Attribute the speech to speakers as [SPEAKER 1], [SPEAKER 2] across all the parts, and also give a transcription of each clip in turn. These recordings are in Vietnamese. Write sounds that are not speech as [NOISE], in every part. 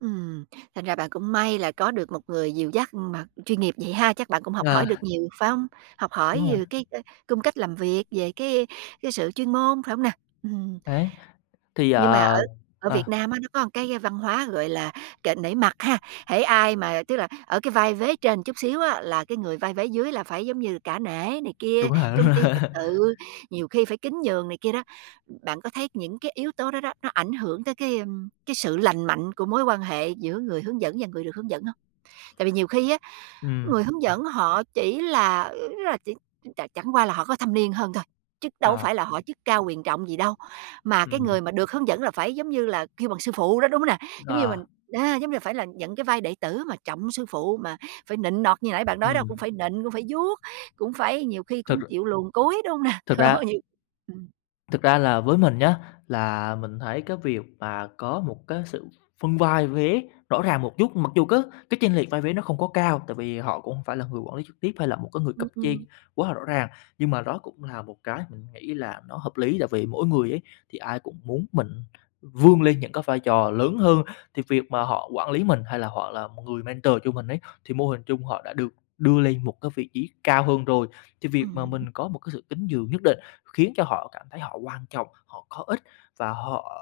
[SPEAKER 1] Ừm, thành ra bạn cũng may là có được một người dìu dắt mà chuyên nghiệp vậy ha, chắc bạn cũng học
[SPEAKER 2] Ờ.
[SPEAKER 1] hỏi được nhiều, phải hông? Học hỏi
[SPEAKER 2] Đúng rồi.
[SPEAKER 1] về cái, ơ, cung cách làm việc, về cái cái sự chuyên môn, phải hông nè? Ừm.
[SPEAKER 2] Đấy, thì,
[SPEAKER 1] Nhưng mà ở
[SPEAKER 2] ờ
[SPEAKER 1] ở Việt
[SPEAKER 2] ờ.
[SPEAKER 1] Nam á nó có một cái văn hóa gọi là kệ nể mặt ha. Hễ ai mà tức là ở cái vai vế trên một chút xíu á, là cái người vai vế dưới là phải giống như cả nể này kia,
[SPEAKER 2] Đúng rồi, đúng
[SPEAKER 1] tôn
[SPEAKER 2] rồi.
[SPEAKER 1] ti trật
[SPEAKER 2] [LAUGHS]
[SPEAKER 1] tự, nhiều khi phải kính nhường này kia đó. Bạn có thấy những cái yếu tố đó đó, nó ảnh hưởng tới cái, ơm, cái sự lành mạnh của mối quan hệ giữa người hướng dẫn và người được hướng dẫn hông? Tại vì nhiều khi á
[SPEAKER 2] Ừm.
[SPEAKER 1] người hướng dẫn họ chỉ là, ớ, là chỉ ch chẳng chẳng qua là họ có thâm niên hơn thôi, chứ đâu có phải
[SPEAKER 2] Ờ.
[SPEAKER 1] là họ chức cao quyền trọng gì đâu. Mà cái
[SPEAKER 2] Ừm.
[SPEAKER 1] người mà được hướng dẫn là phải, giống như là, kêu bằng sư phụ đó, đúng hông nè? Giống như mình,
[SPEAKER 2] Ờ.
[SPEAKER 1] a, giống như là phải là nhận cái vai đệ tử mà trọng sư phụ mà phải nịnh nọt như nãy bạn nói đó
[SPEAKER 2] Ừm.
[SPEAKER 1] cũng phải nịnh, cũng phải vuốt, cũng phải nhiều khi
[SPEAKER 2] Thật
[SPEAKER 1] cũng
[SPEAKER 2] r
[SPEAKER 1] chịu luồn cúi, đúng hông nè?
[SPEAKER 2] Thực ra
[SPEAKER 1] [LAUGHS] Nhiều Ừm.
[SPEAKER 2] Thực ra là với mình nhá, là mình thấy cái việc mà có một cái sự phân vai vế rõ ràng một chút, mặc dù cái cái chênh lệch vai vé nó không có cao tại vì họ cũng hông phải là người quản lý trực tiếp hay là một cái người cấp
[SPEAKER 1] Ừm,
[SPEAKER 2] trên
[SPEAKER 1] ừm.
[SPEAKER 2] quá là rõ ràng, nhưng mà đó cũng là một cái mình nghĩ là nó hợp lý. Tại vì mỗi người ấy thì ai cũng muốn mình vươn lên những cái vai trò lớn hơn, thì việc mà họ quản lý mình hay là họ là người mentor cho mình ấy, thì mô hình chung họ đã được đưa lên một cái vị trí cao hơn rồi. Thì việc mà
[SPEAKER 1] Ừm.
[SPEAKER 2] mình có một cái sự kính nhường nhất định khiến cho họ cảm thấy họ quan trọng, họ có ích và họ,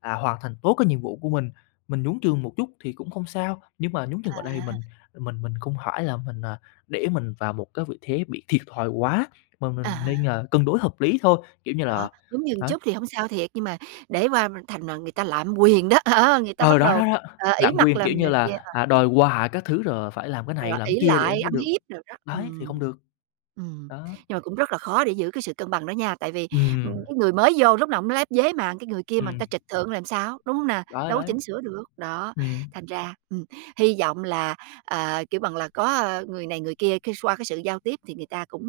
[SPEAKER 2] à, hoàn thành tốt cái nhiệm vụ của mình. Mình nhún trường một chút thì cũng không sao, nhưng mà nhúng nhường ở đây thì
[SPEAKER 1] À.
[SPEAKER 2] mình mình mình không phải là mình, à, để mình vào một cái vị thế bị thiệt thòi quá mà
[SPEAKER 1] À
[SPEAKER 2] mình nên,
[SPEAKER 1] há.
[SPEAKER 2] ờ, cân đối hợp lý thôi, kiểu như là
[SPEAKER 1] Đó, nhún nhường
[SPEAKER 2] đấy.
[SPEAKER 1] chút thì hông sao thiệt, nhưng mà để qua thành mà người ta lạm quyền đó, đó, người ta
[SPEAKER 2] Ừ,
[SPEAKER 1] bắt
[SPEAKER 2] đó,
[SPEAKER 1] đầu,
[SPEAKER 2] đó, đó,
[SPEAKER 1] ờ, ỷ
[SPEAKER 2] lạm
[SPEAKER 1] mặt
[SPEAKER 2] quyền, kiểu
[SPEAKER 1] làm
[SPEAKER 2] như
[SPEAKER 1] này kia,
[SPEAKER 2] là,
[SPEAKER 1] ờ,
[SPEAKER 2] à, đòi
[SPEAKER 1] ừm.
[SPEAKER 2] quà các thứ rồi phải làm cái này
[SPEAKER 1] Ờ,
[SPEAKER 2] làm
[SPEAKER 1] ỷ
[SPEAKER 2] kia để
[SPEAKER 1] lại
[SPEAKER 2] có
[SPEAKER 1] ăn
[SPEAKER 2] được
[SPEAKER 1] hiếp đồ đó.
[SPEAKER 2] đấy, thì
[SPEAKER 1] Ừm,
[SPEAKER 2] không được.
[SPEAKER 1] ừm,
[SPEAKER 2] Đó.
[SPEAKER 1] nhưng mà cũng rất là khó để giữ cái sự cân bằng đó nha, tại vì, ưm,
[SPEAKER 2] Ừm.
[SPEAKER 1] cái người mới vô lúc nào cũng lép vế mà cái người kia mà người
[SPEAKER 2] Ừm.
[SPEAKER 1] ta trịch thượng làm sao, đúng hông nè?
[SPEAKER 2] Đấy,
[SPEAKER 1] Đâu có
[SPEAKER 2] đấy.
[SPEAKER 1] chỉnh sửa được, đó,
[SPEAKER 2] Ừm.
[SPEAKER 1] thành ra, ừm, hy vọng là, ờ, kêu bằng là, có, ơ, người này người kia cái x qua cái sự giao tiếp thì người ta cũng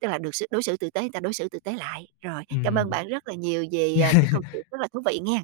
[SPEAKER 1] tức là được xử đối xử tử tế, người ta đối xử tử tế lại. Rồi, cảm ơn
[SPEAKER 2] Ừm.
[SPEAKER 1] bạn rất là nhiều vì, à, cái câu chuyện
[SPEAKER 2] [LAUGHS]
[SPEAKER 1] rất là thú vị nghen.